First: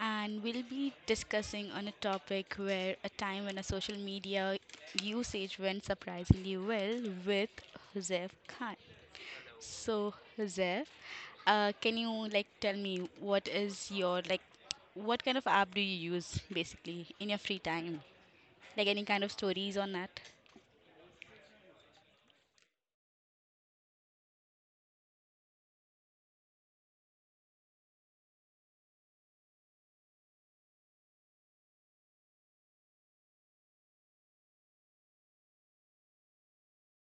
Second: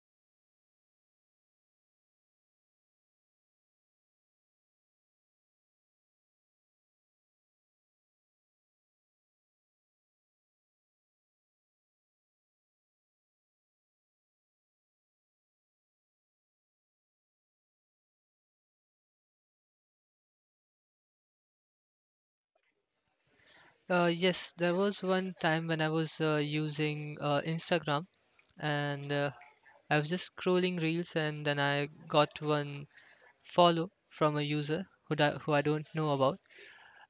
and we'll be discussing on a topic where a time when a social media usage went surprisingly well with Huzef Khan. So, Huzef, can you like tell me what is your like, what kind of app do you use basically in your free time? Like any kind of stories on that? Yes, there was one time when I was using Instagram, and I was just scrolling reels, and then I got one follow from a user who I don't know about.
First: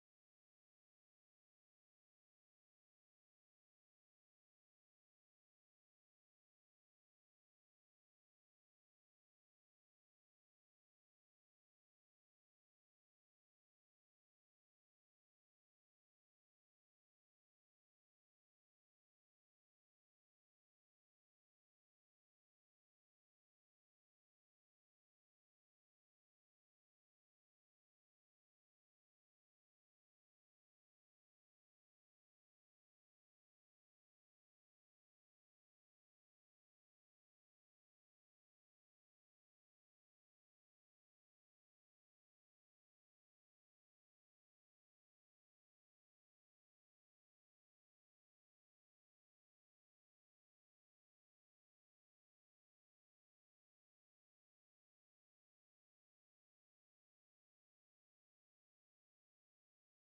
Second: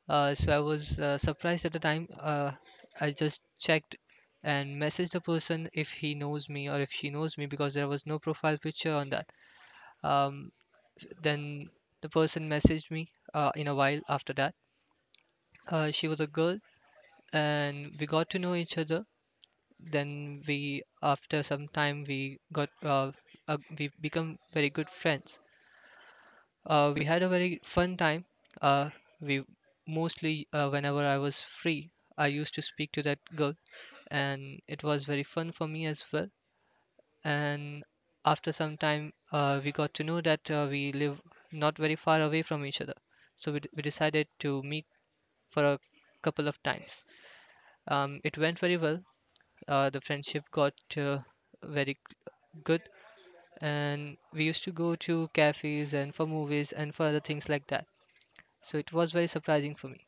So I was surprised at the time. I just checked and messaged the person if he knows me or if she knows me, because there was no profile picture on that. Um, then the person messaged me in a while after that. She was a girl, and we got to know each other. Then, we after some time, we become very good friends. We had a very fun time. uh, we mostly, whenever I was free, I used to speak to that girl, and it was very fun for me as well. And after some time, we got to know that we live not very far away from each other. So we decided to meet for a couple of times. It went very well. The friendship got very good, and we used to go to cafes and for movies and for other things like that. So it was very surprising for me.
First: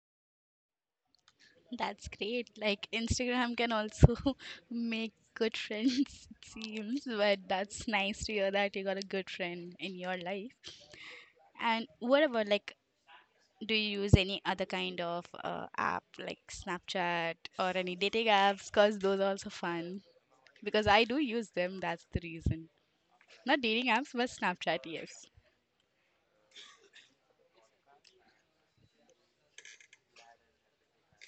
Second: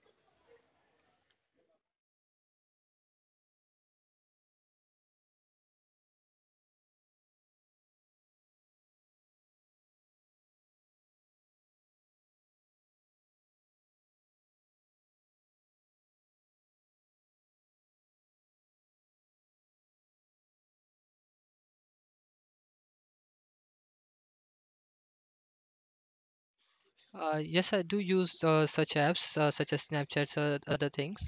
That's great. Like Instagram can also make good friends, it seems, but that's nice to hear that you got a good friend in your life. And what about like, do you use any other kind of app like Snapchat or any dating apps? Cause those are also fun. Because I do use them, that's the reason. Not dating apps, but Snapchat, yes. Yes, I do use such apps, such as Snapchats or other things,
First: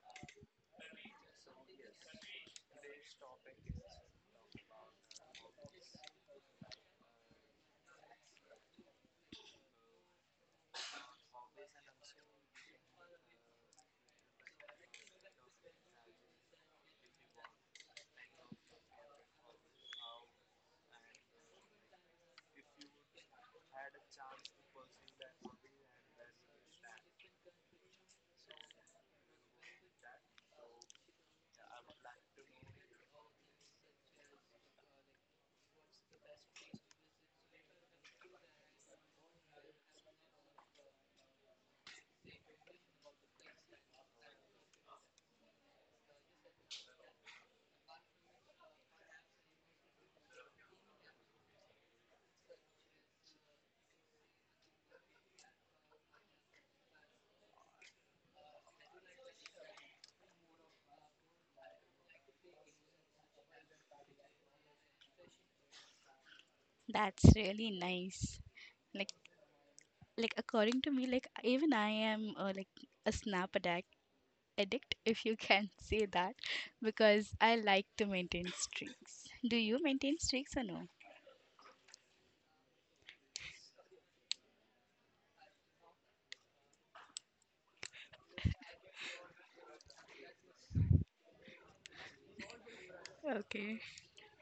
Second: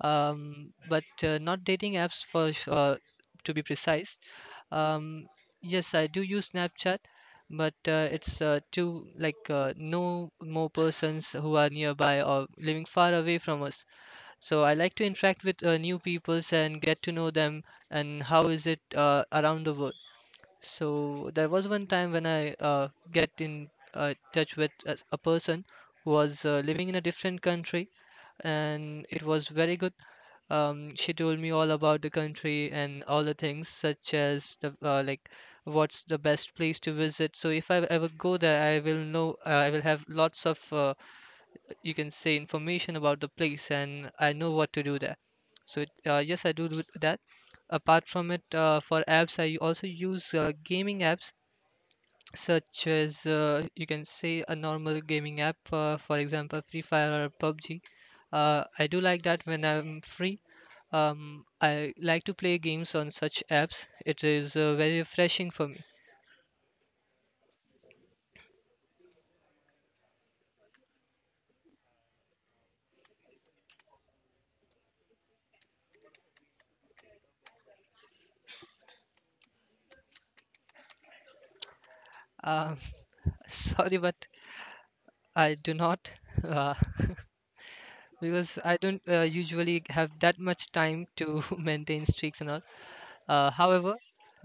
but not dating apps, to be precise. Um, yes, I do use Snapchat, but it's to know more persons who are nearby or living far away from us. So I like to interact with new peoples and get to know them and how is it around the world. So there was one time when I get in touch with a person who was living in a different country, and it was very good. She told me all about the country and all the things, such as the like what's the best place to visit. So if I ever go there, I will have lots of you can say information about the place, and I know what to do there. Yes, I do that. Apart from it, for apps, I also use gaming apps, such as you can say a normal gaming app, for example, Free Fire or PUBG. I do like that when I'm free. I like to play games on such apps. It is very refreshing for me. That's really nice. Like, like according to me, like even I am like a snap addict, if you can say that, because I like to maintain streaks. Do you maintain streaks or no? Um Sorry, but I do not. Uh, because I don't usually have that much time to maintain streaks and all. Okay. However,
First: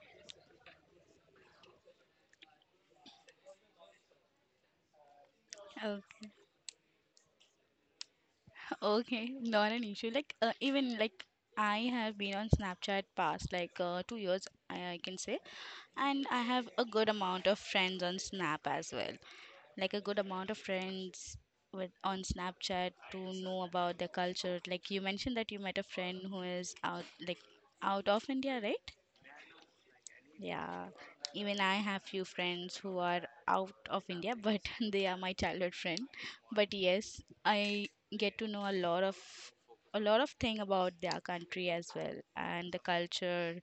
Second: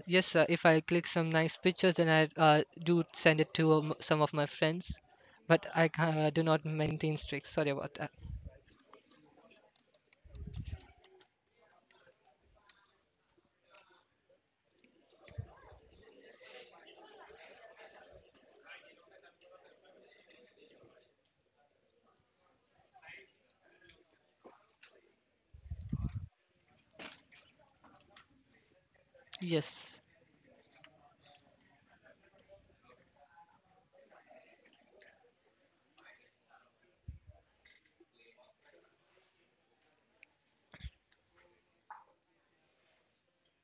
yes, if I click some nice pictures, then I do send it to some of my friends. But I Okay. do not maintain streaks. Sorry about that. Okay, not an issue. Like even like I have been on Snapchat past like 2 years, I can say, and I have a good amount of friends on Snap as well. Like a good amount of friends with on Snapchat to know about their culture. Like you mentioned that you met a friend who is out like out of India, right? Yes, Yeah, even I have few friends who are out of India, but they are my childhood friend. But yes, I get to know a lot of thing about their country as well, and the culture,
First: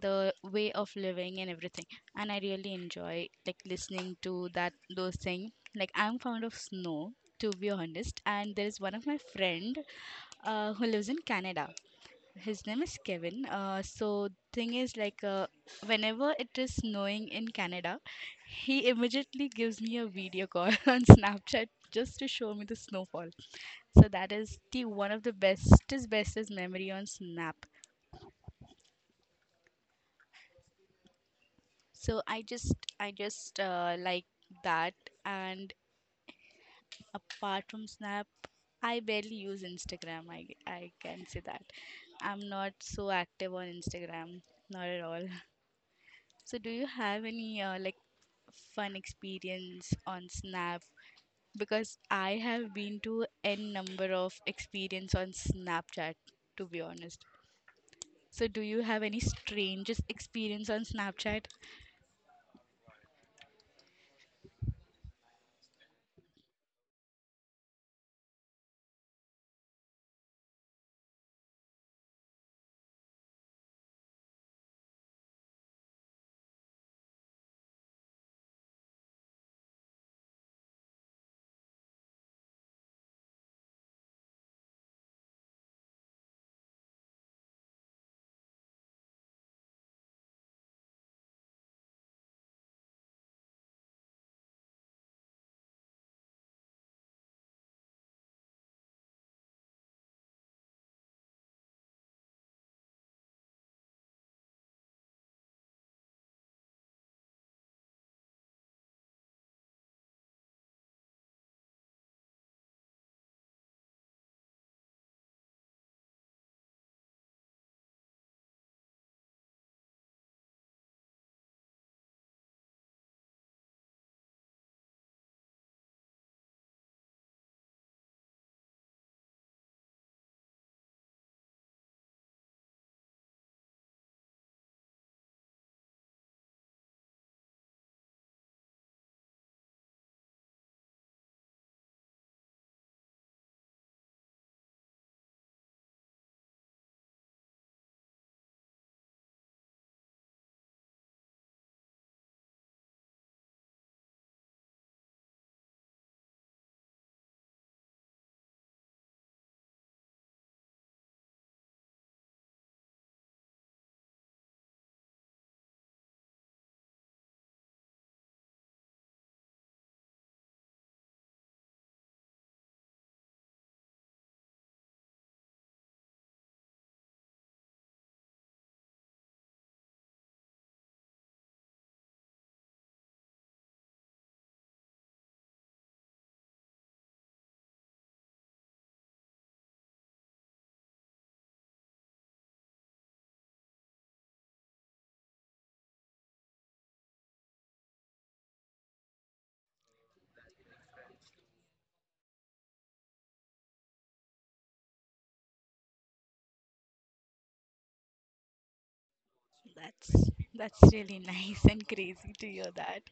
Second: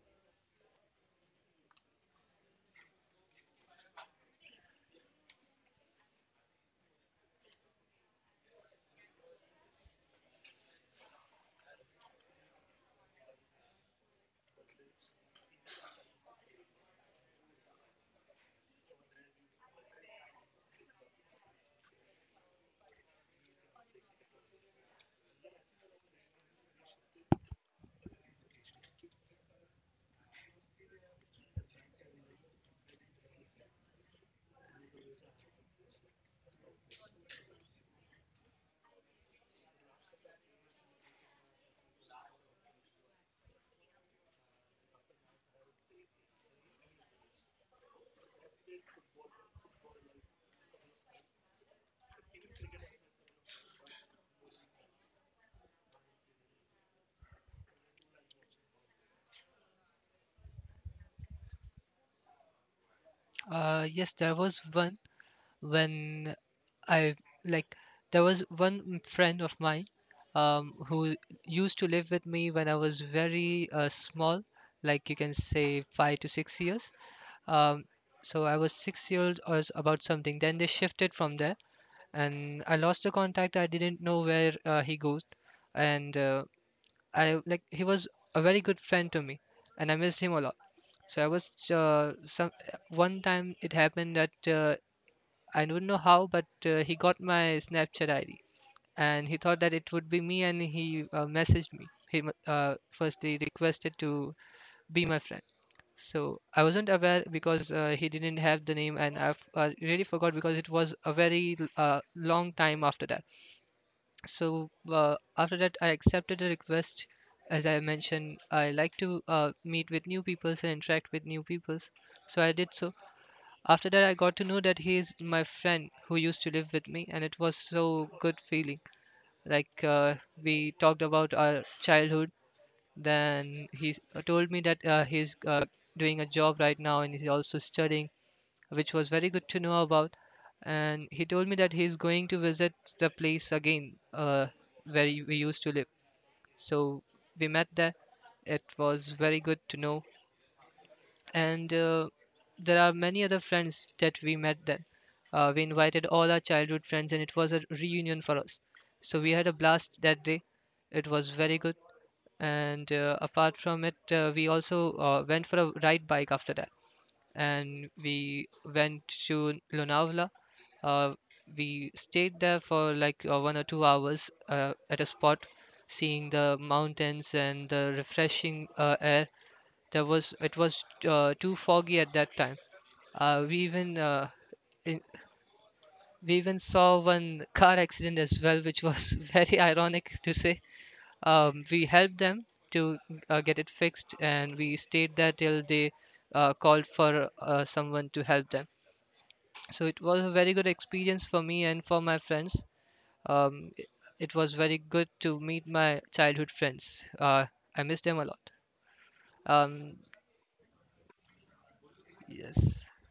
the way of living, and everything. And I really enjoy like listening to that those things. Like I'm fond of snow, to be honest. And there is one of my friend who lives in Canada. His name is Kevin. So thing is like whenever it is snowing in Canada, he immediately gives me a video call on Snapchat just to show me the snowfall. So that is the one of the bestest bestest memory on Snap. So I just like that, and apart from Snap, I barely use Instagram. I can say that. I'm not so active on Instagram, not at all. So do you have any like fun experience on Snap, because I have been to n number of experience on Snapchat, to be honest. So do you have any strangest experience on Snapchat? Yes, there was one when I like there was one friend of mine, who used to live with me when I was very small, like you can say 5 to 6 years. Um, so I was 6-year old or about something. Then they shifted from there, and I lost the contact. I didn't know where he goes, and I like he was a very good friend to me, and I missed him a lot. So I was some one time it happened that I don't know how, but he got my Snapchat ID, and he thought that it would be me, and he messaged me. He firstly requested to be my friend. So I wasn't aware because he didn't have the name, and I've really forgot because it was a very long time after that. So after that, I accepted the request. As I mentioned, I like to meet with new peoples and interact with new peoples. So I did so. After that, I got to know that he is my friend who used to live with me, and it was so good feeling. Like, we talked about our childhood. Then he told me that he's doing a job right now, and he's also studying, which was very good to know about. And he told me that he's going to visit the place again, where we used to live. So we met there. It was very good to know. And there are many other friends that we met then. We invited all our childhood friends, and it was a reunion for us. So we had a blast that day. It was very good. And apart from it, we also went for a ride bike after that. And we went to Lonavala. Uh, we stayed there for like 1 or 2 hours at a spot, seeing the mountains and the refreshing air. There was It was too foggy at that time. Uh, we even uh, in, we even saw one car accident as well, which was very ironic to say. We helped them to get it fixed, and we stayed there till they called for someone to help them. So it was a very good experience for me and for my friends. um, it, it was very good to meet my childhood friends. I miss them a lot. um, That's that's really nice and crazy to hear yes. that.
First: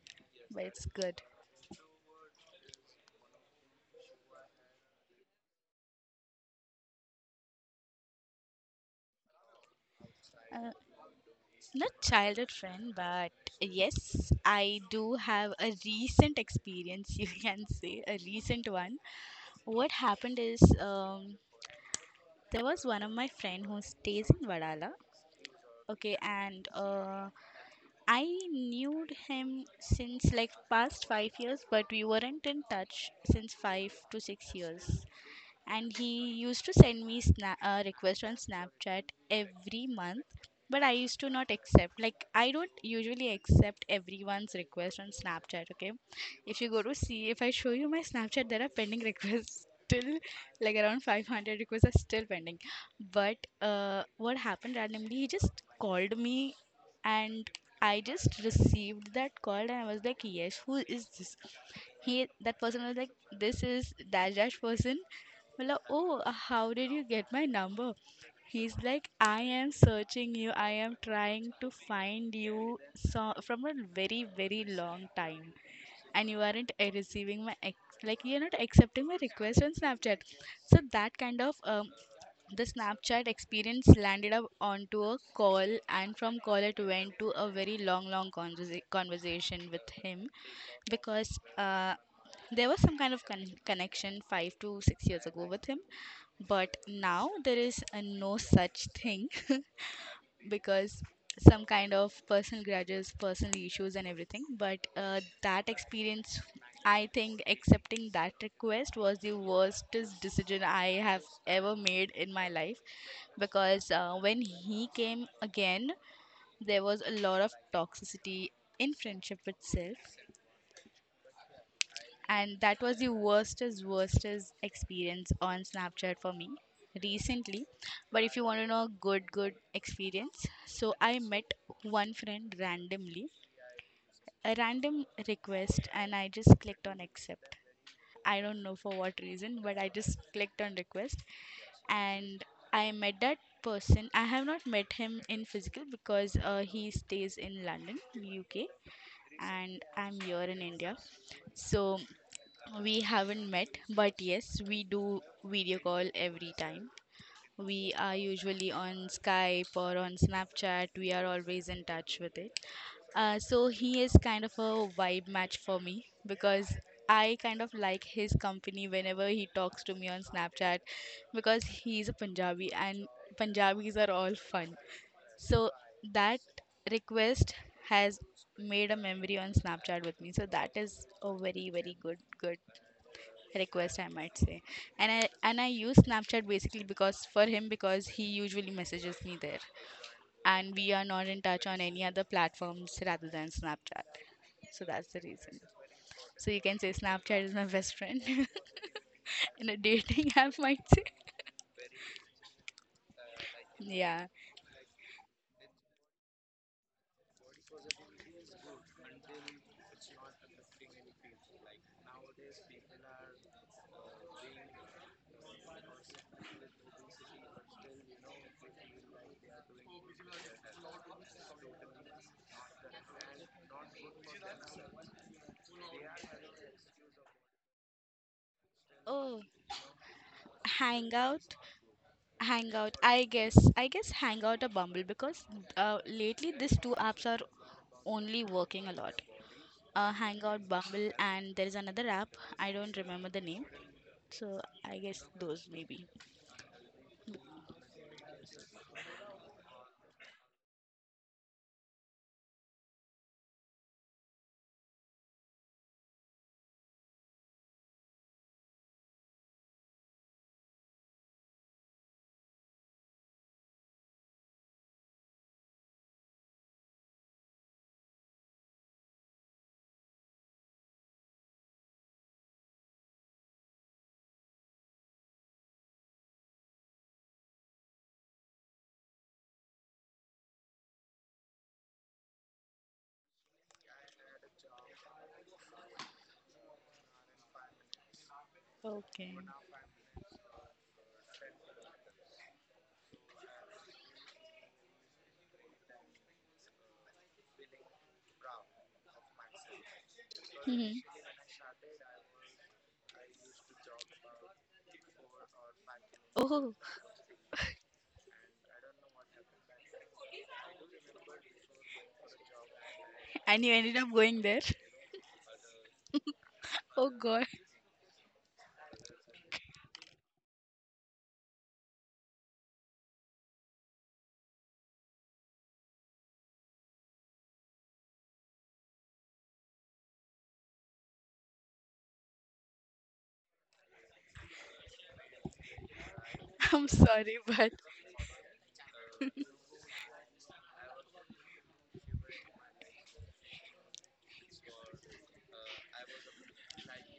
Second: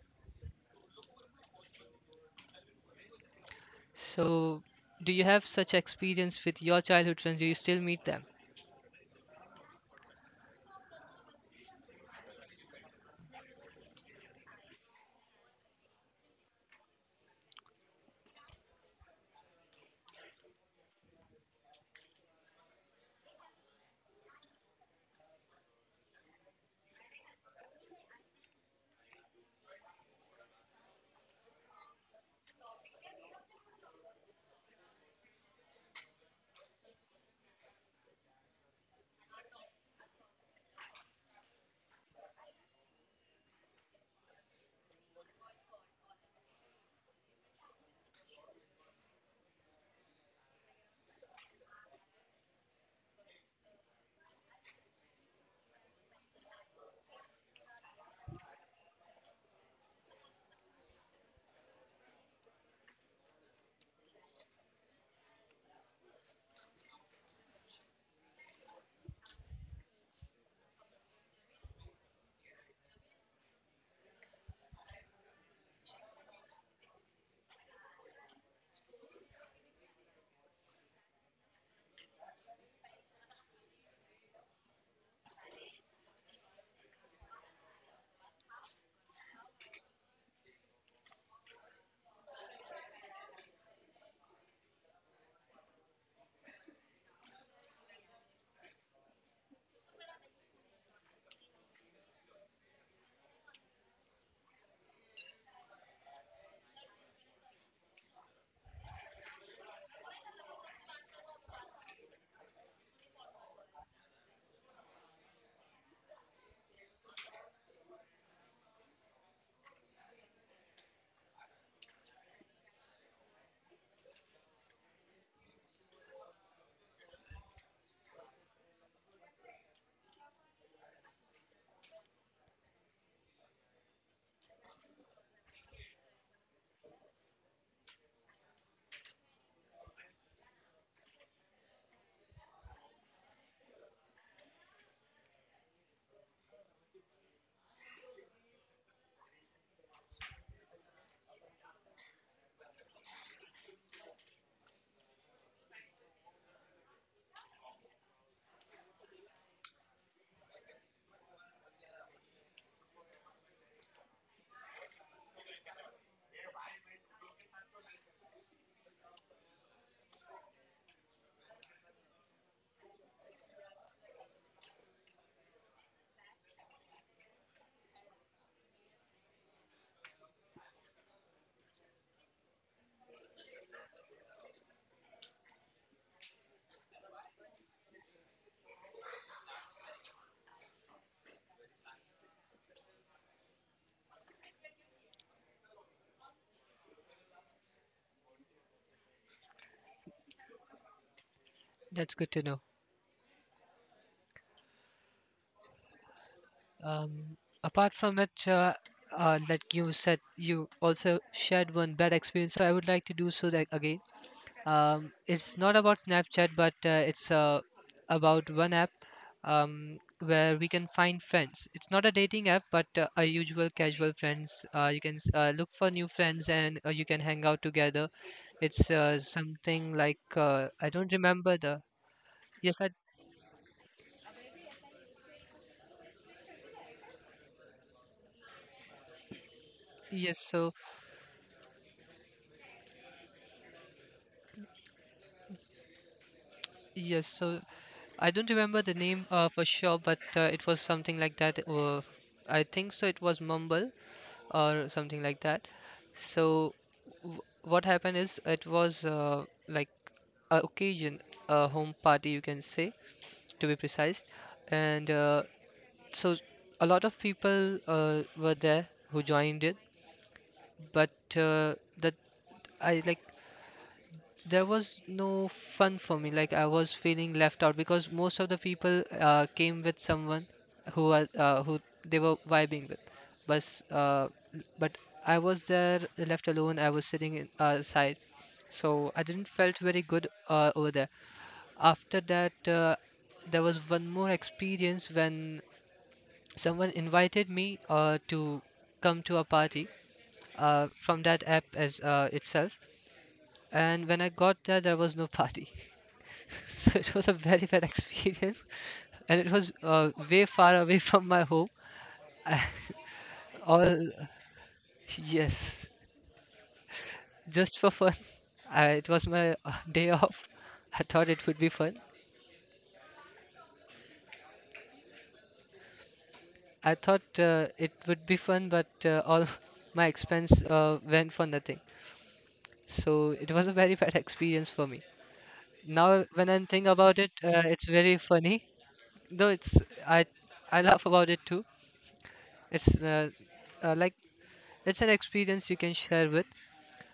But it's good. So do you have such experience with your childhood friends? Do you still meet them? Uh, Not childhood friend, but yes, I do have a recent experience, you can say, a recent one. What happened is there was one of my friend who stays in Vadala. Okay, and I knew him since like past 5 years, but we weren't in touch since 5 to 6 years, and he used to send me request on Snapchat every month, but I used to not accept. Like I don't usually accept everyone's request on Snapchat. Okay, if you go to see, if I show you my Snapchat, there are pending requests still, like around 500 requests are still pending. But what happened, randomly he just called me, and I just received that call, and I was like, yes, who is this? He, that person was like, this is dash dash person. Well, how did you get my number? He's like, I am searching you. I am trying to find you so from a very, very long time, and you aren't receiving my ex, like you're not accepting my request on Snapchat. So that kind of the Snapchat experience landed up onto a call, and from call it went to a very long, long conversation with him, because there was some kind of connection 5 to 6 years ago with him, but now there is a no such thing. Because some kind of personal grudges, personal issues, and everything. But that experience, I think accepting that request was the worstest decision I have ever made in my life, because when he came again, there was a lot of toxicity in friendship itself, and that was the worstest worstest experience on Snapchat for me recently. But if you want to know good good experience, so I met one friend randomly, a random request, and I just clicked on accept. I don't know for what reason, but I just clicked on request, and I met that person. I have not met him in physical because he stays in London, UK, and I'm here in India. So we haven't met, but yes, we do video call every time. We are usually on Skype or on Snapchat. We are always in touch with it. So he is kind of a vibe match for me, because I kind of like his company whenever he talks to me on Snapchat, because he's a Punjabi and Punjabis are all fun. So that request has made a memory on Snapchat with me. So that is a very, very good, good request, I might say. And I use Snapchat basically because for him, because he usually messages me there, and we are not in touch on any other platforms rather than Snapchat. So that's the reason. So you can say Snapchat is my best friend in a dating app, might say. That's good to know. Yeah. Um, Apart from which, like you said, you also shared one bad experience, so I would like to do so that again. It's not about Snapchat, but it's about one app, where we can find friends. It's not a dating app, but a usual casual friends. You can look for new friends, and you can hang out together. It's Oh, something like, I don't hangout. remember the. Yes, I Hangout, I guess. I guess hangout or Bumble because lately these two apps are only working a lot. Yes, Hangout, so Bumble, and there is another app. I don't remember the name. So I guess those maybe. yes, so I don't remember the name for sure, but it was something like that. I think so. It was Mumble or something like that. So, w what happened is it was like a occasion, a home party, you can say, to be precise. And so, a lot of people were there who joined it, but uh, that I like there was no fun for me. Like, I was feeling left out because most of the people came with someone who they were vibing with, but uh, but I was there left alone. I was sitting aside, so I Okay. didn't felt very good over there. After that, there was one more experience when someone invited me to come to a party Mhm. from that app as itself. And when I got there was no party. Oh. So it was a very bad experience, and it was way far away from my home. And you ended up All going there. Yes, Oh God. just for fun. It was my day off. I thought it would be fun. I thought it would be fun, but all my expense went for nothing. So it was a very bad experience for me. Now, when I'm I'm thinking about it, sorry, but it's very funny. Though it's I I laugh about it too. It's like it's an experience you can share with.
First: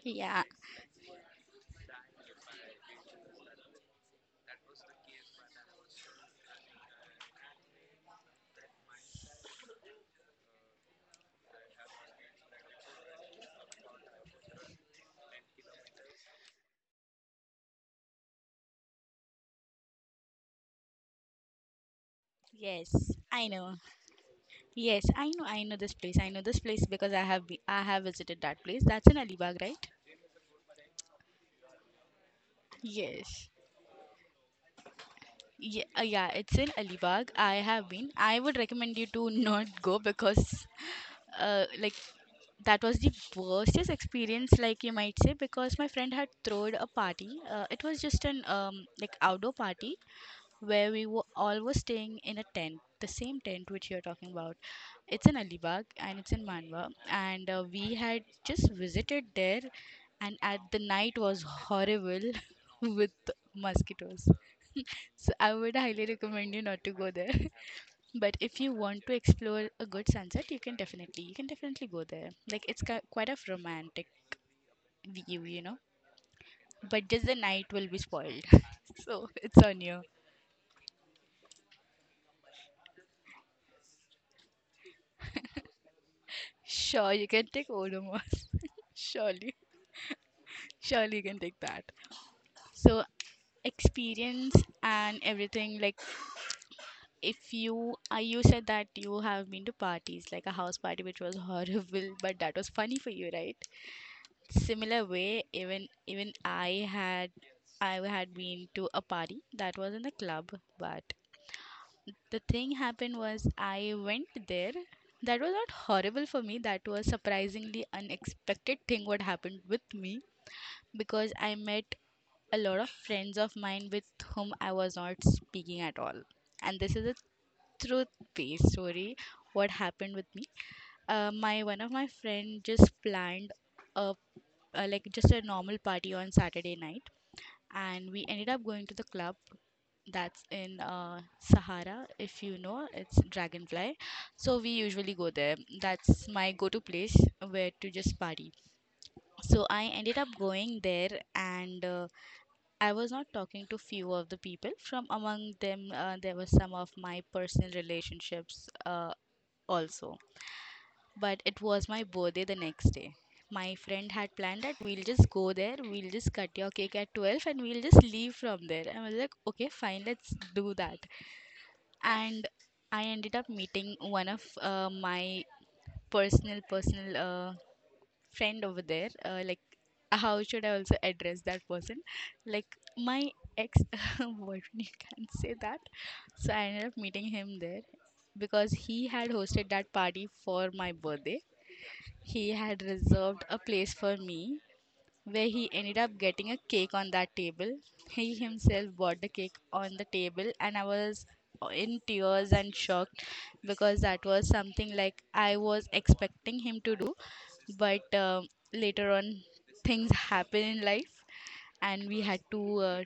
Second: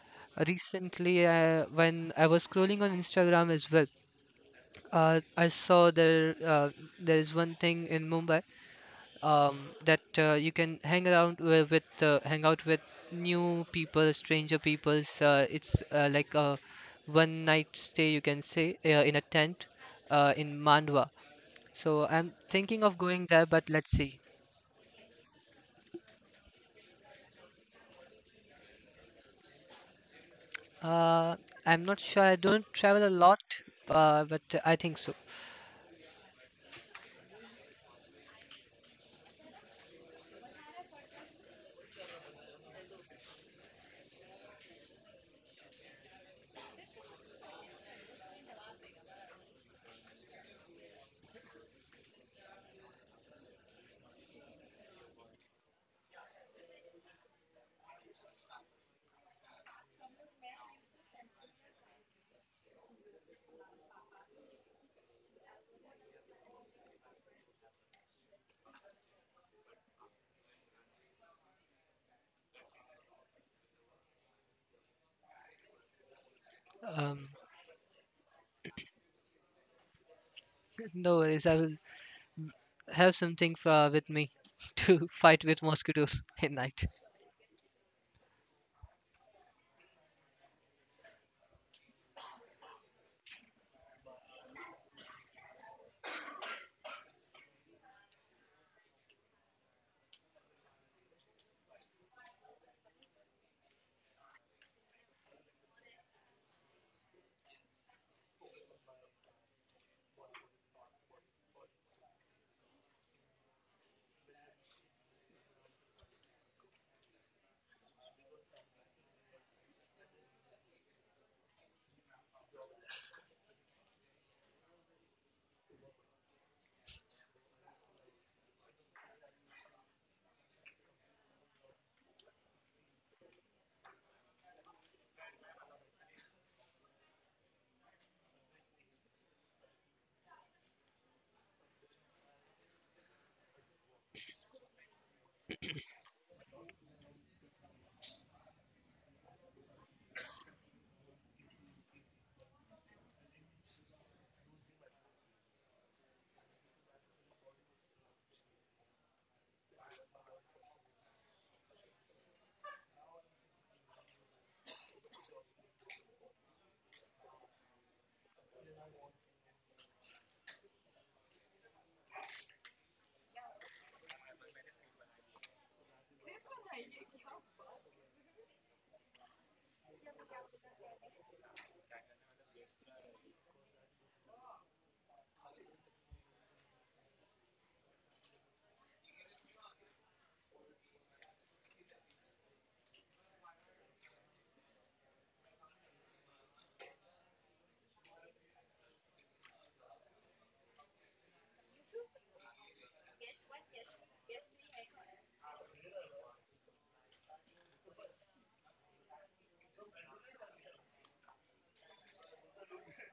yeah. Recently, when I was scrolling on Instagram as well, I saw there there is one thing in Mumbai, um, that you can hang around with hang out with new people, stranger peoples. It's like a one night stay, you can say, in a tent, in Mandwa. So I'm thinking Yes, of going there, I but know. let's see. Yes, I know. I know this place. I know this place because I have visited that place. That's in Alibag, right? Uh, I'm not sure. I don't travel a lot, Yes. But I think so. Yeah, yeah, it's in Alibag. I have been. I would recommend you to not go, because like, that was the worstest experience, like you might say, because my friend had thrown a party. It was just an like outdoor party, where we were all were staying in a tent, the same tent which you're talking about. It's in Alibag and it's in Manwa, and we had just visited there, and at the night was horrible with mosquitoes. So I would highly recommend you not to go there. But if you want to explore a good sunset, you can definitely go there. Like it's quite a romantic view, you know. But just Um, the night will be spoiled. So it's on you. no worries. I will have something with me to fight with mosquitoes at night. Sure, you can take Odomos. Surely. Surely you can take that. So experience and everything, like if you you said that you have been to parties like a house party which was horrible, but that was funny for you, right? Similar way, even I had been to a party that was in a club. But the thing happened was I went there. That was not horrible for me. That was surprisingly unexpected thing what happened with me, because I met a lot of friends of mine with whom I was not speaking at all. And this is a truth-based story. What happened with me? My one of my friend just planned a, a like just a normal party on Saturday night, and we ended up going to the club that's in Sahara, if you know, it's Dragonfly. So we usually go there. That's my go to place where to just party. So I ended up going there, and I was not talking to few of the people. From among them, there were some of my personal relationships also. But it was my birthday the next day. My friend had planned that we'll just go there, we'll just cut your cake at 12, and we'll just leave from there. I was like, okay, fine, let's do that. And I ended up meeting one of my personal friend over there. Like, how should I also address that person? Like, my ex boyfriend, you can't say that. So I ended up meeting him there because he had hosted that party for my birthday. He had reserved a place for me where he ended up getting a cake on that table. He himself bought the cake on the table, and I was in tears and shocked because that was something like I was expecting him to do. But later on, things happen in life, and we had to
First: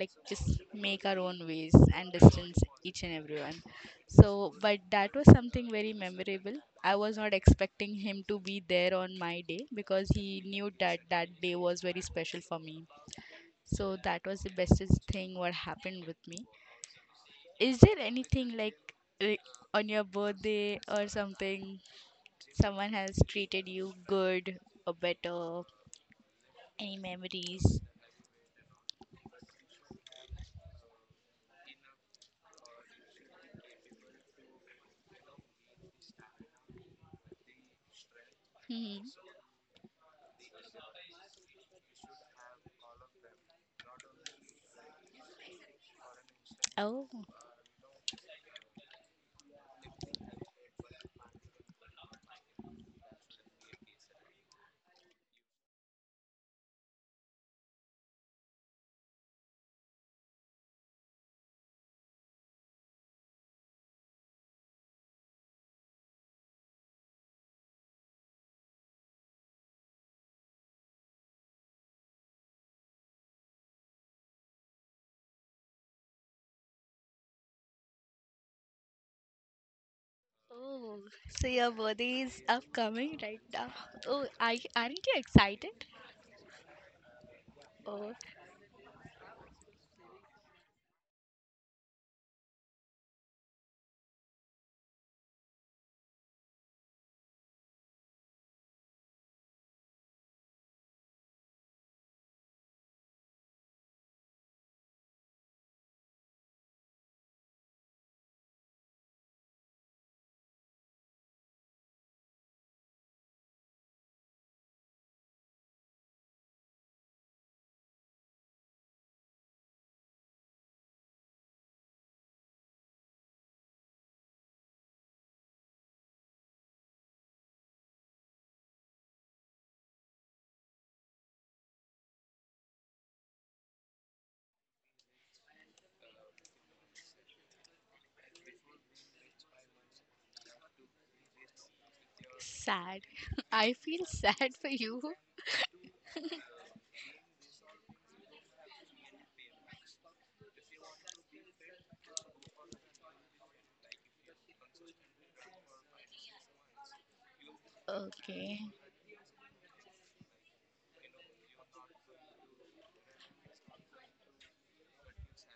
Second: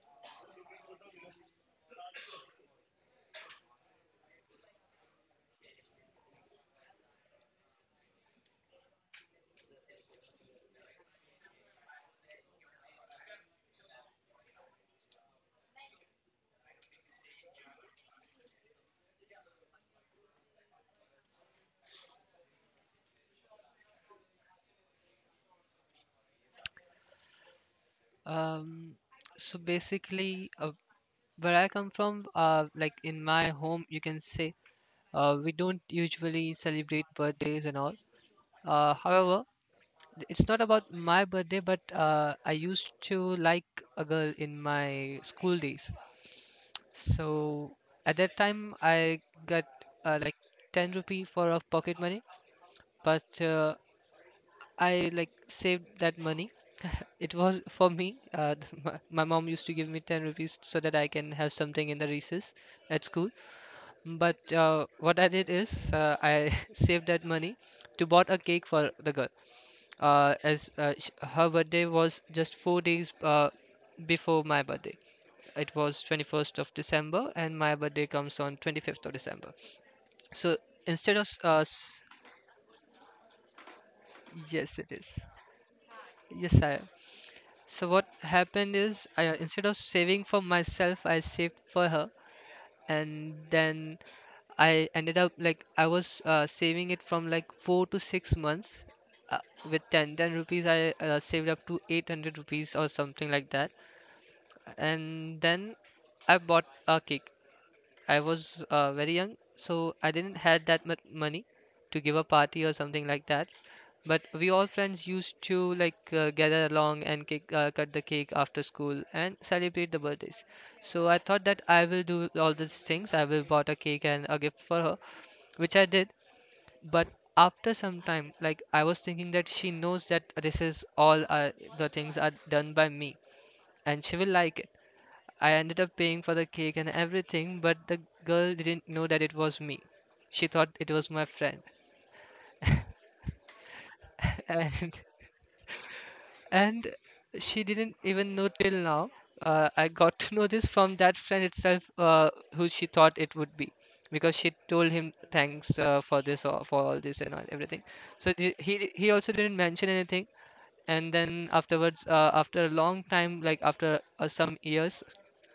like just make our own ways and distance each and everyone. So but that was something very memorable. I was not expecting him to be there on my day because he knew that that day was very special for me. So that was the bestest thing what happened with me. Is there anything like re- on your birthday or something someone has treated you good or better, any memories? Um, so basically, where I come from, like in my home, you can say, we don't usually celebrate birthdays and all. Hmm. However, it's not about my birthday, but I used to like a girl in my school days. Oh. So at that time, I got like 10 rupee for a pocket money, but I like saved that money. It was for me. My mom used to give me 10 rupees so that I can have something in the recess at school. But what I did is I saved that money to bought a cake for the girl. Her birthday was just 4 days before my birthday. It was 21st of December, and my birthday comes on 25th of December. So Oh, instead of s- so your s- birthday is upcoming right now. Oh, I, yes, it aren't you is. excited? Yes, I So what Oh. happened is, I, instead of saving for myself, I saved for her, and then I ended up like I was saving it from like 4 to 6 months. Uh, with ten rupees, I saved up to 800 rupees or something like that, and then I bought a cake. I was very young, so I didn't had that much money to give a party or something like that. But we all friends used to like gather along and cut the cake after school and celebrate the birthdays. So I thought that I will do all these things. I will bought a cake and a gift for her, which I did. But after some time, like I was thinking that she knows that this is all the things are done by me, and she will like it. I ended up paying for the cake and everything, but the girl didn't know that it was me. She thought it was my friend. Sad. I feel sad for And you. and she didn't even know till now. I got to know this from that friend itself, who she thought it would be, because she told him thanks for this or for all this and all, everything. So the- Okay. he he also didn't mention anything, and then afterwards, after a long time, like after some years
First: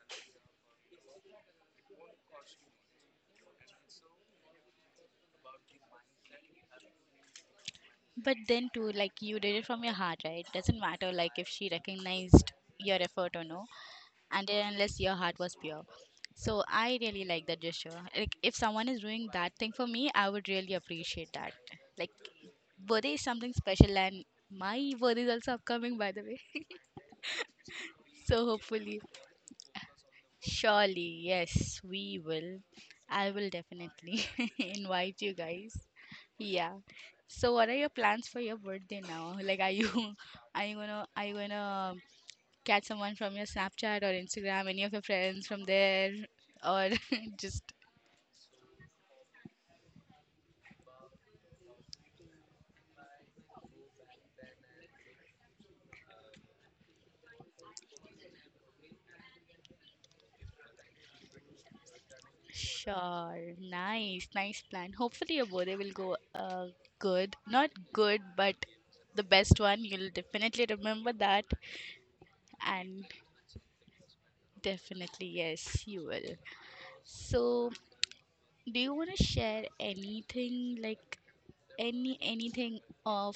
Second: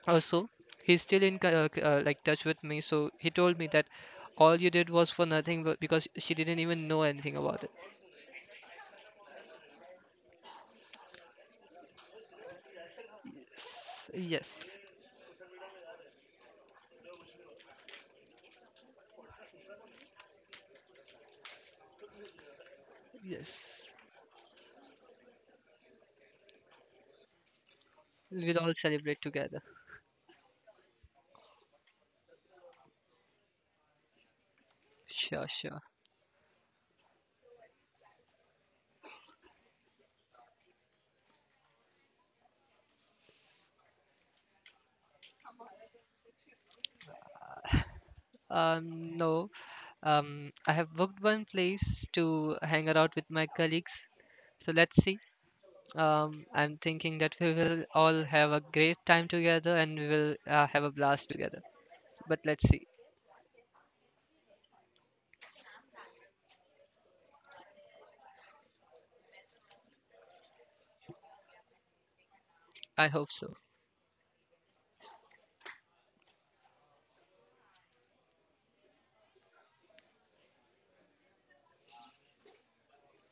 or so, he's still in touch with me. So he told me that all you did was for nothing, but because she didn't even know anything about it. But then too, like you did it from your heart, right? Doesn't matter like if she recognized your effort or no, S- and Yes, then unless your heart was pure. So I really like that gesture. Like if someone is doing that thing for me, I would really appreciate that. Like birthday is something yes. special, and my birthday is also upcoming, by the way. So We'll all hopefully, celebrate together. surely, yes, we will. I will definitely invite you Sure, guys. sure. Yeah. So what are your plans for your birthday now? Like are you are you gonna catch someone from your Snapchat or Instagram, any of your friends from there? Or just No, I have booked one place to hang out with my colleagues. So let's see. I'm thinking that we will all have a great time together and we will have a blast together. But let's see. sure. Nice, nice plan. Hopefully your birthday will go good. Not good, but the best one. You'll definitely remember that. And I hope so. definitely, yes, you will. So, do you want to share anything like any anything of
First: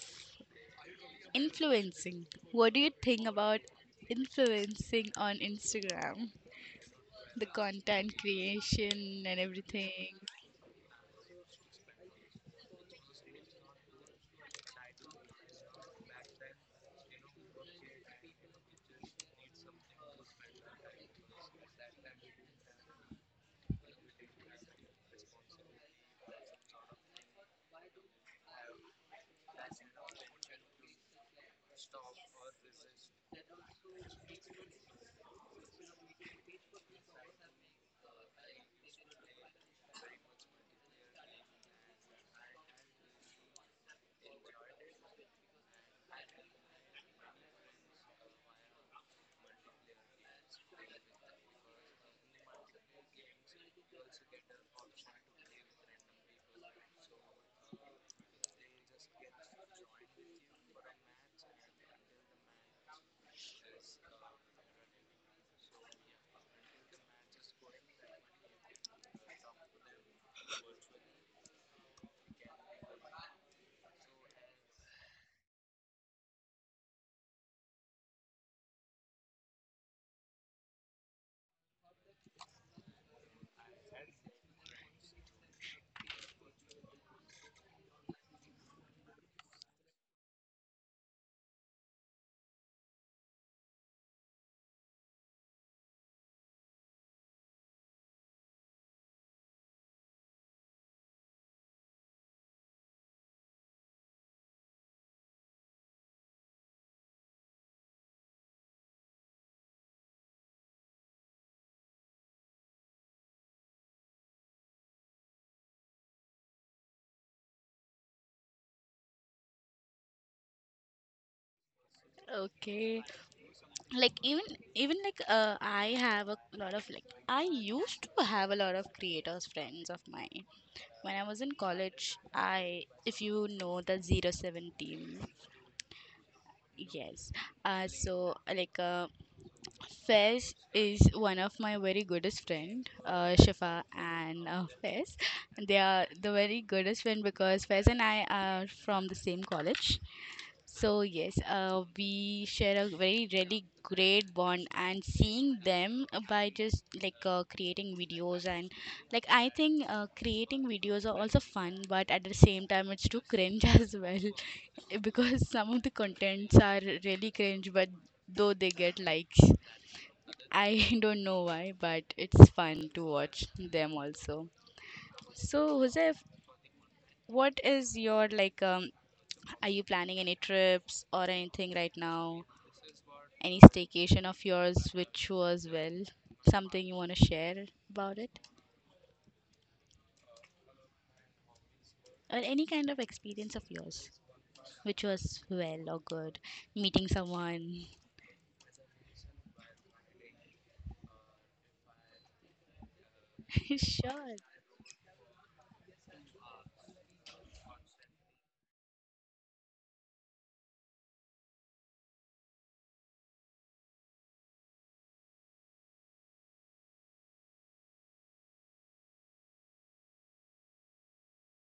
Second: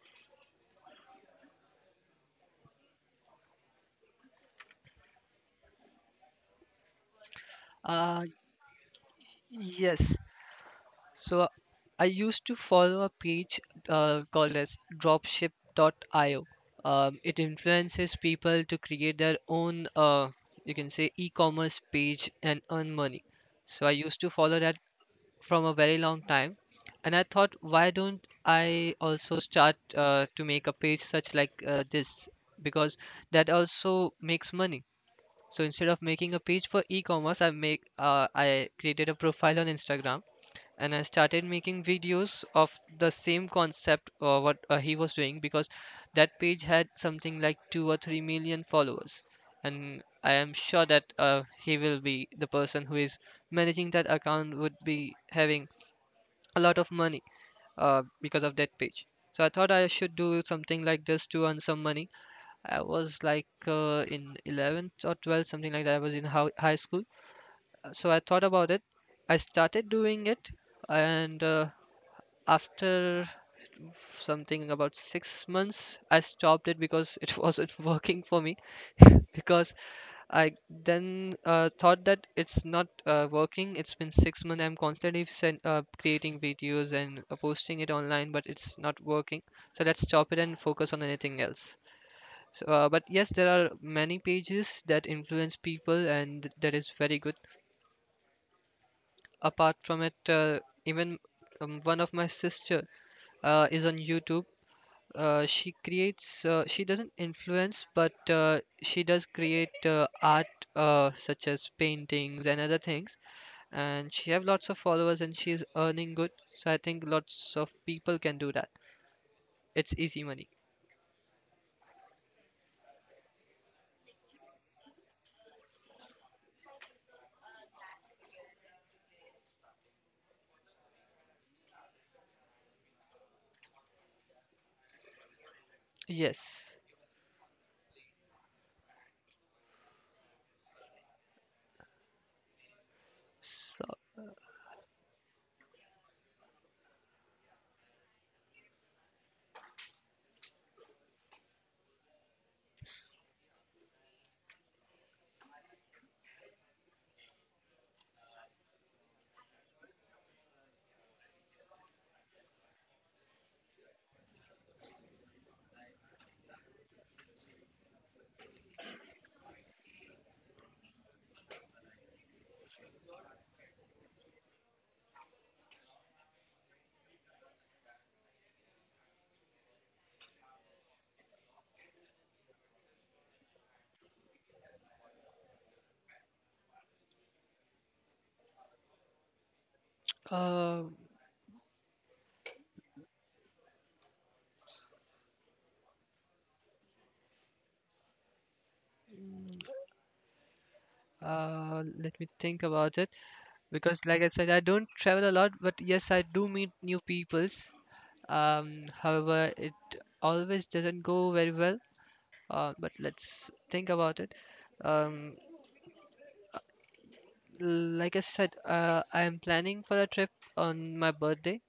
influencing? What do you think about influencing on Instagram? The content Uh, creation and everything. yes. So I used to follow a page called as dropship.io. It influences people to create their own, you can say, e-commerce page and earn money. So I used to follow that from a very long time, and I thought, why don't I also start to make a page such like this because that also makes money. So instead of making a page for e-commerce, I created a profile on Instagram, and I started making videos of the same concept or what he was doing because that page had something like 2 or 3 million followers, and I am sure that he will be the person who is managing that account would be having a lot of money because of that page. So I thought I should do something like this to earn some money. I was like in 11th or 12th, something like that. I was in high school. So I thought about it. I started doing it, and after something about 6 months, I stopped it because it wasn't working for me. Because I then thought that it's not working. It's been 6 months. I'm constantly creating videos and posting it online, but it's not working. So let's stop it and focus on anything else. So, but yes, there are many pages that influence people, and that is very good. Apart from it, even one of my sister is on YouTube. She creates she doesn't influence, but she does create art, such as paintings and other things, and she have lots of followers, and she is earning good. So I think lots of people can do that. It's easy money. Okay. Like even like I have a lot of like I used to have a lot of creators friends of mine when I was in college, I if you know the 07 team. Yes. Yes. So like Fez is one of my very goodest friend, So Shifa and Fez. They are the very goodest friend because Fez and I are from the same college. So yes, we share a very really great bond, and seeing them by just like creating videos and like I think creating videos are also fun, but at the same time it's too cringe as well. Because some of the contents are really cringe, but though they get likes, I don't know why, but it's fun to watch them also. So, Joseph, what is your like? Are you planning any trips or anything right now? Any staycation of yours which was well? Something you want to share about it? uh, Or any kind of experience of yours which was well or good? Meeting someone? Let me think about it, because like I Sure. said, I don't travel a lot, but yes, I do meet new peoples. However, it always doesn't go very well. But let's think about it. Um, like I said, I am planning for a trip on my birthday.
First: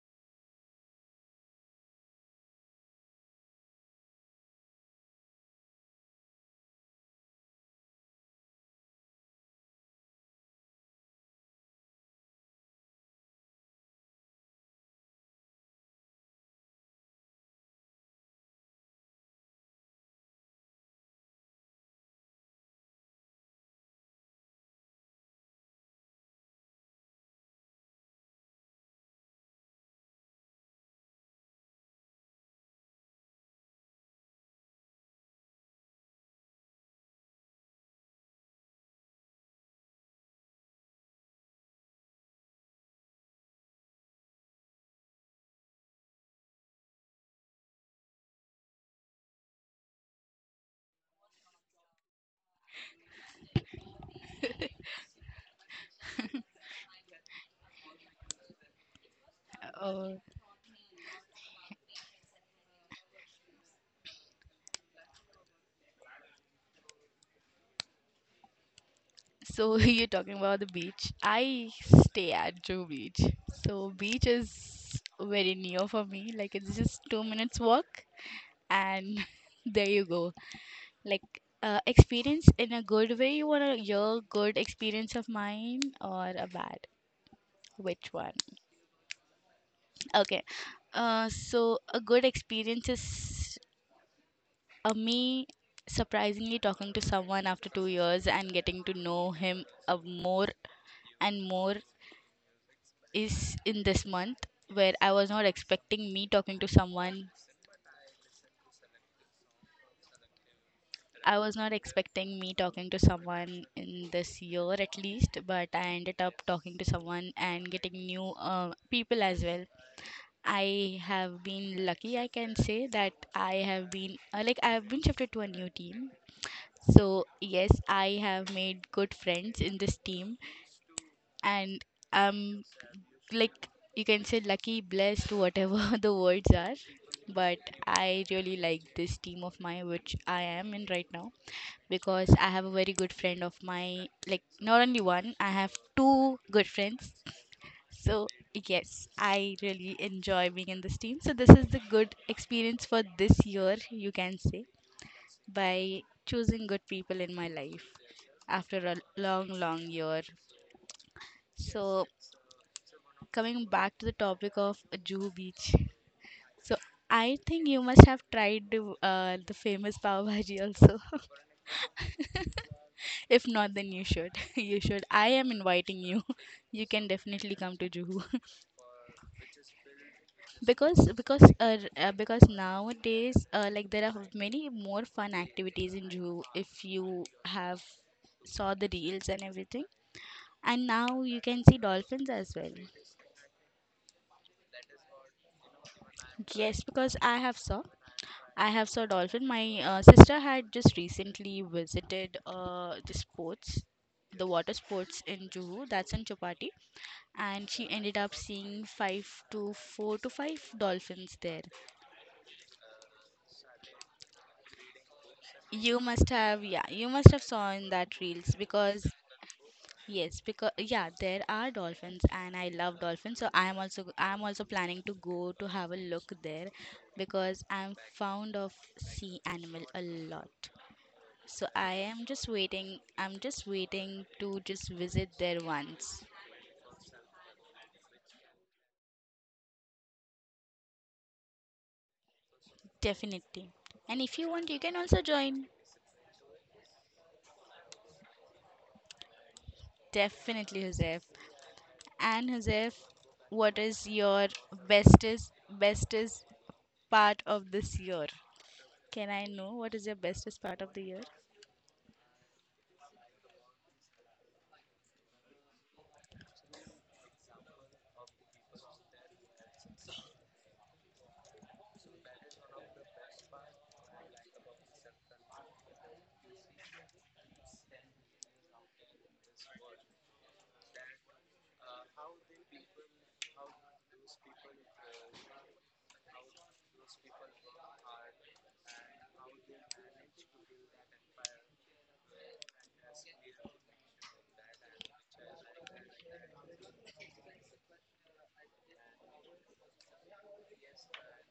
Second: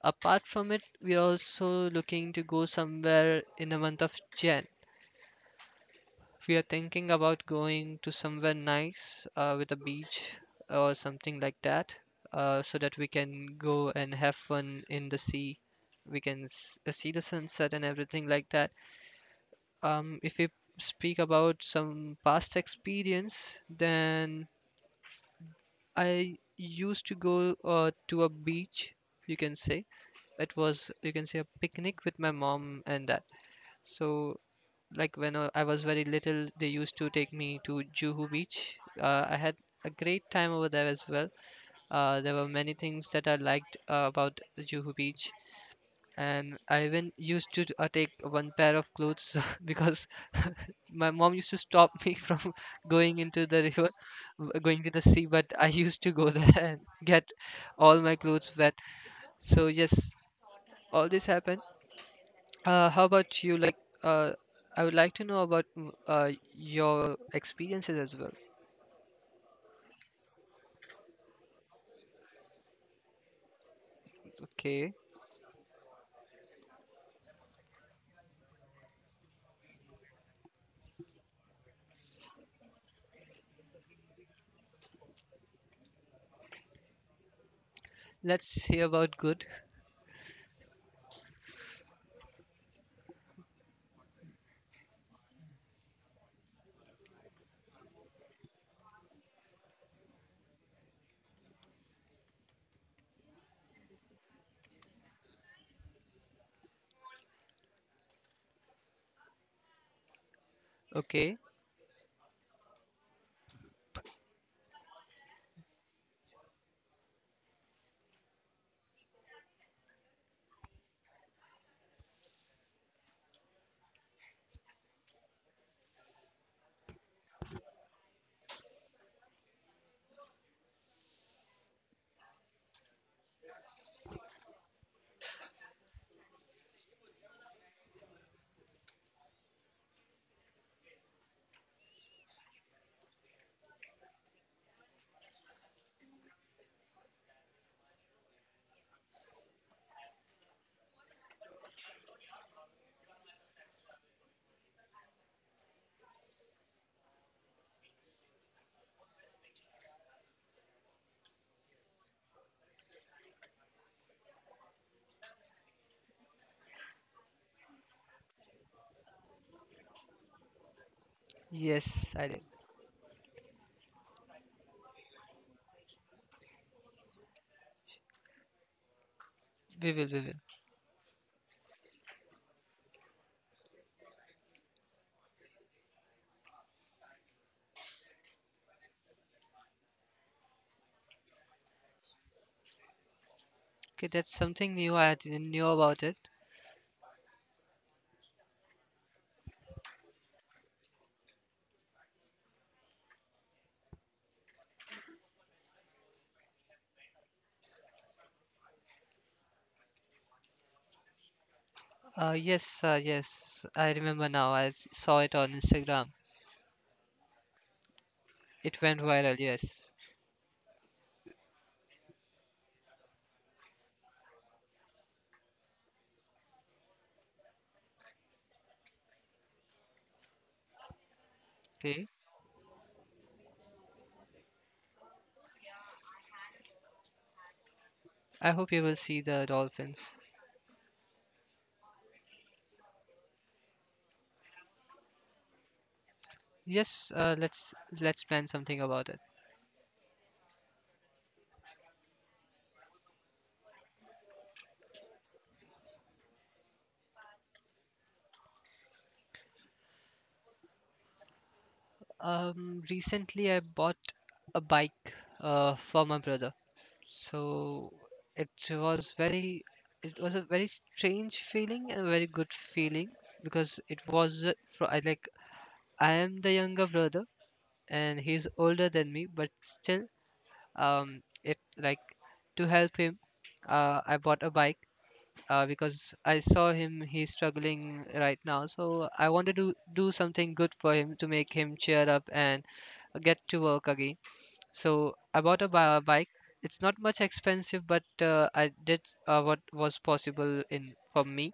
Apart from it, we are also looking to go somewhere in the month of Jan. We are thinking about going to somewhere nice with a beach or something like that, so that we can go and have fun in the sea. We can see the sunset and everything like that. If we speak about some past experience, then I used to go to a beach, you can say. It was, you can say, a picnic with my mom and that. So, like when I was very little, they used to take me to Juhu Beach. I had a great time over there as well. There were many things that I liked about the Juhu Beach, and I even used to take one pair of clothes because my mom used to stop me from going into the river, going to the sea, but I used to go there and get all my clothes wet. So yes, Oh. all this happened. How about you? Like, uh, I would like to know about your experiences as well. So you're talking about the beach. I stay at Drew Beach. So beach Okay, is very near for me. Like it's just 2 minutes walk, and there you go. Like experience in a good way. You wanna hear good experience of mine or a bad? Which one? let's hear about good. Okay. So a good experience is me surprisingly talking to someone after 2 years and getting to know him more and more is in this month where I was not expecting me talking to someone. I Okay, was not expecting me talking to someone in this year at least, but I ended up talking to someone and getting new people as well. I have been lucky, I can say that I have been like I have been shifted to a new team. So, yes, I have made good friends in this team and I'm like you can say lucky, blessed, whatever the words are. But I really like this team of mine, which I am in right now, because I have a very good friend of mine. Like not only one, I have two good friends. So yes, I really enjoy being in this team. So this is the good experience for this year, you can say, by choosing good people in my life after a long, long year. So coming back to the topic of Juhu Beach. So I think you must have tried the famous pav bhaji also. yes, I did. If not, then you should. You should. I am inviting you. You can definitely come to Juhu We will, we will. because because uh, r- because nowadays like there are many more fun activities in Juhu if you have saw the reels and everything. And now you can see dolphins as well. Okay, that's something new. I didn't know about it. Yes, because I have saw. I have saw dolphin. My sister had just recently visited the sports, the water sports in Juhu, that's in Chopati, and she ended up seeing five to four to five dolphins there. Yes, yes, I remember now. I saw it on You Instagram. must have, yeah, you must have saw in that reels It went because viral, yes. yes, because yeah, there are dolphins, and I love dolphins, so I am also planning to go to have a look there because I'm fond of sea animal a lot. So I Okay. am just waiting. I'm just waiting to just visit there once. I hope you will see the dolphins. Definitely. And if you want, you can also join. Yes, let's plan something about it. Definitely, Joseph. And Joseph, what is your bestest bestest part of this year? Can I know what is your bestest part of the year? Recently I bought a bike for my brother. So it was very it was a very strange feeling and a very good feeling, because it was fro- I like I am the younger brother and he's older than me, but still, it like to help him, I bought a bike. Because I saw him, he's struggling right now, so I wanted to do something good for him to make him cheer up and get to work again. So I bought a bike. It's not much expensive, but I did what was possible in for me,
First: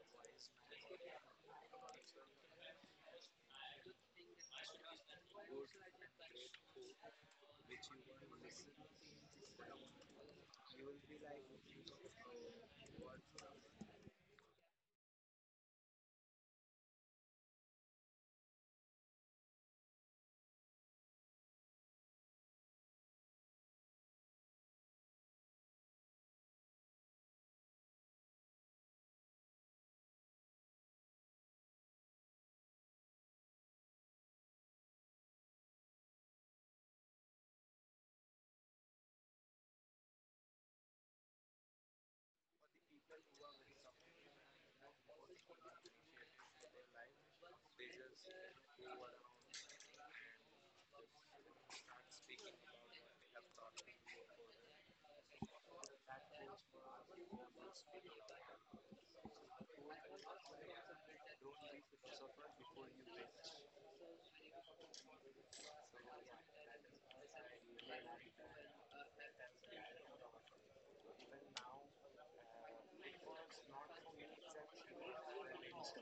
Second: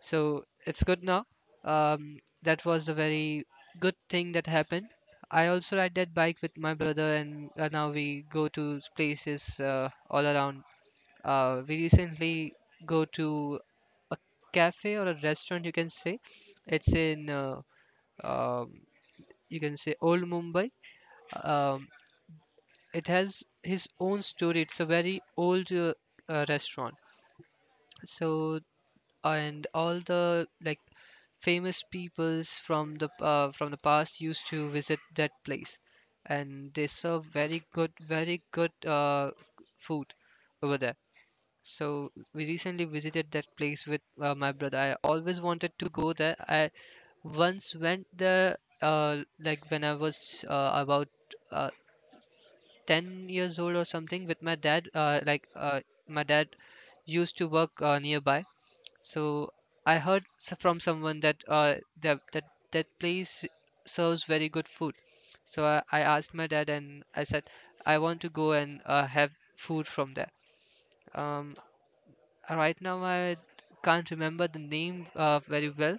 so it's good now. Um, that was a very good thing that happened. I also ride that bike with my brother, and now we go to places all around. We recently go to a cafe or a restaurant, you can say. It's in um, you can say old Mumbai. Um, it has his own story. It's a very old restaurant. So and all the like famous peoples from the past used to visit that place, and they serve very good, very good food over there. So we recently visited that place with my brother. I always wanted to go there. I once went there like when I was about uh, 10 years old or something with my dad, like my dad used to work nearby. So I heard from someone that that that that place serves very good food. So I asked my dad and I said I want to go and have food from there. Um, right now I can't remember the name very well,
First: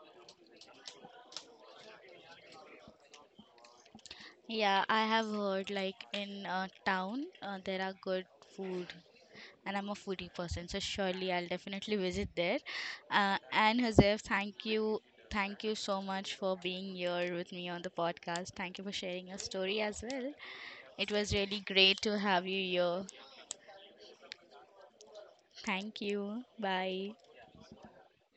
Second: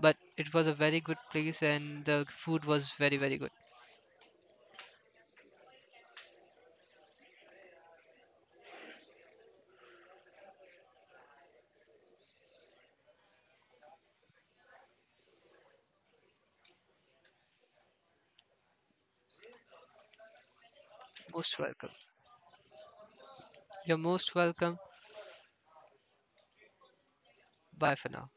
but it was a very good place and the food was very, very good. Yeah, I have heard like in town there are good food. And I'm a foodie person, so surely I'll definitely visit there. And Joseph, thank you so much for being here with me on the podcast. Thank you for sharing your story as well. It was Most really welcome. great to have you here. You're most welcome. Thank you. Bye. Bye for now.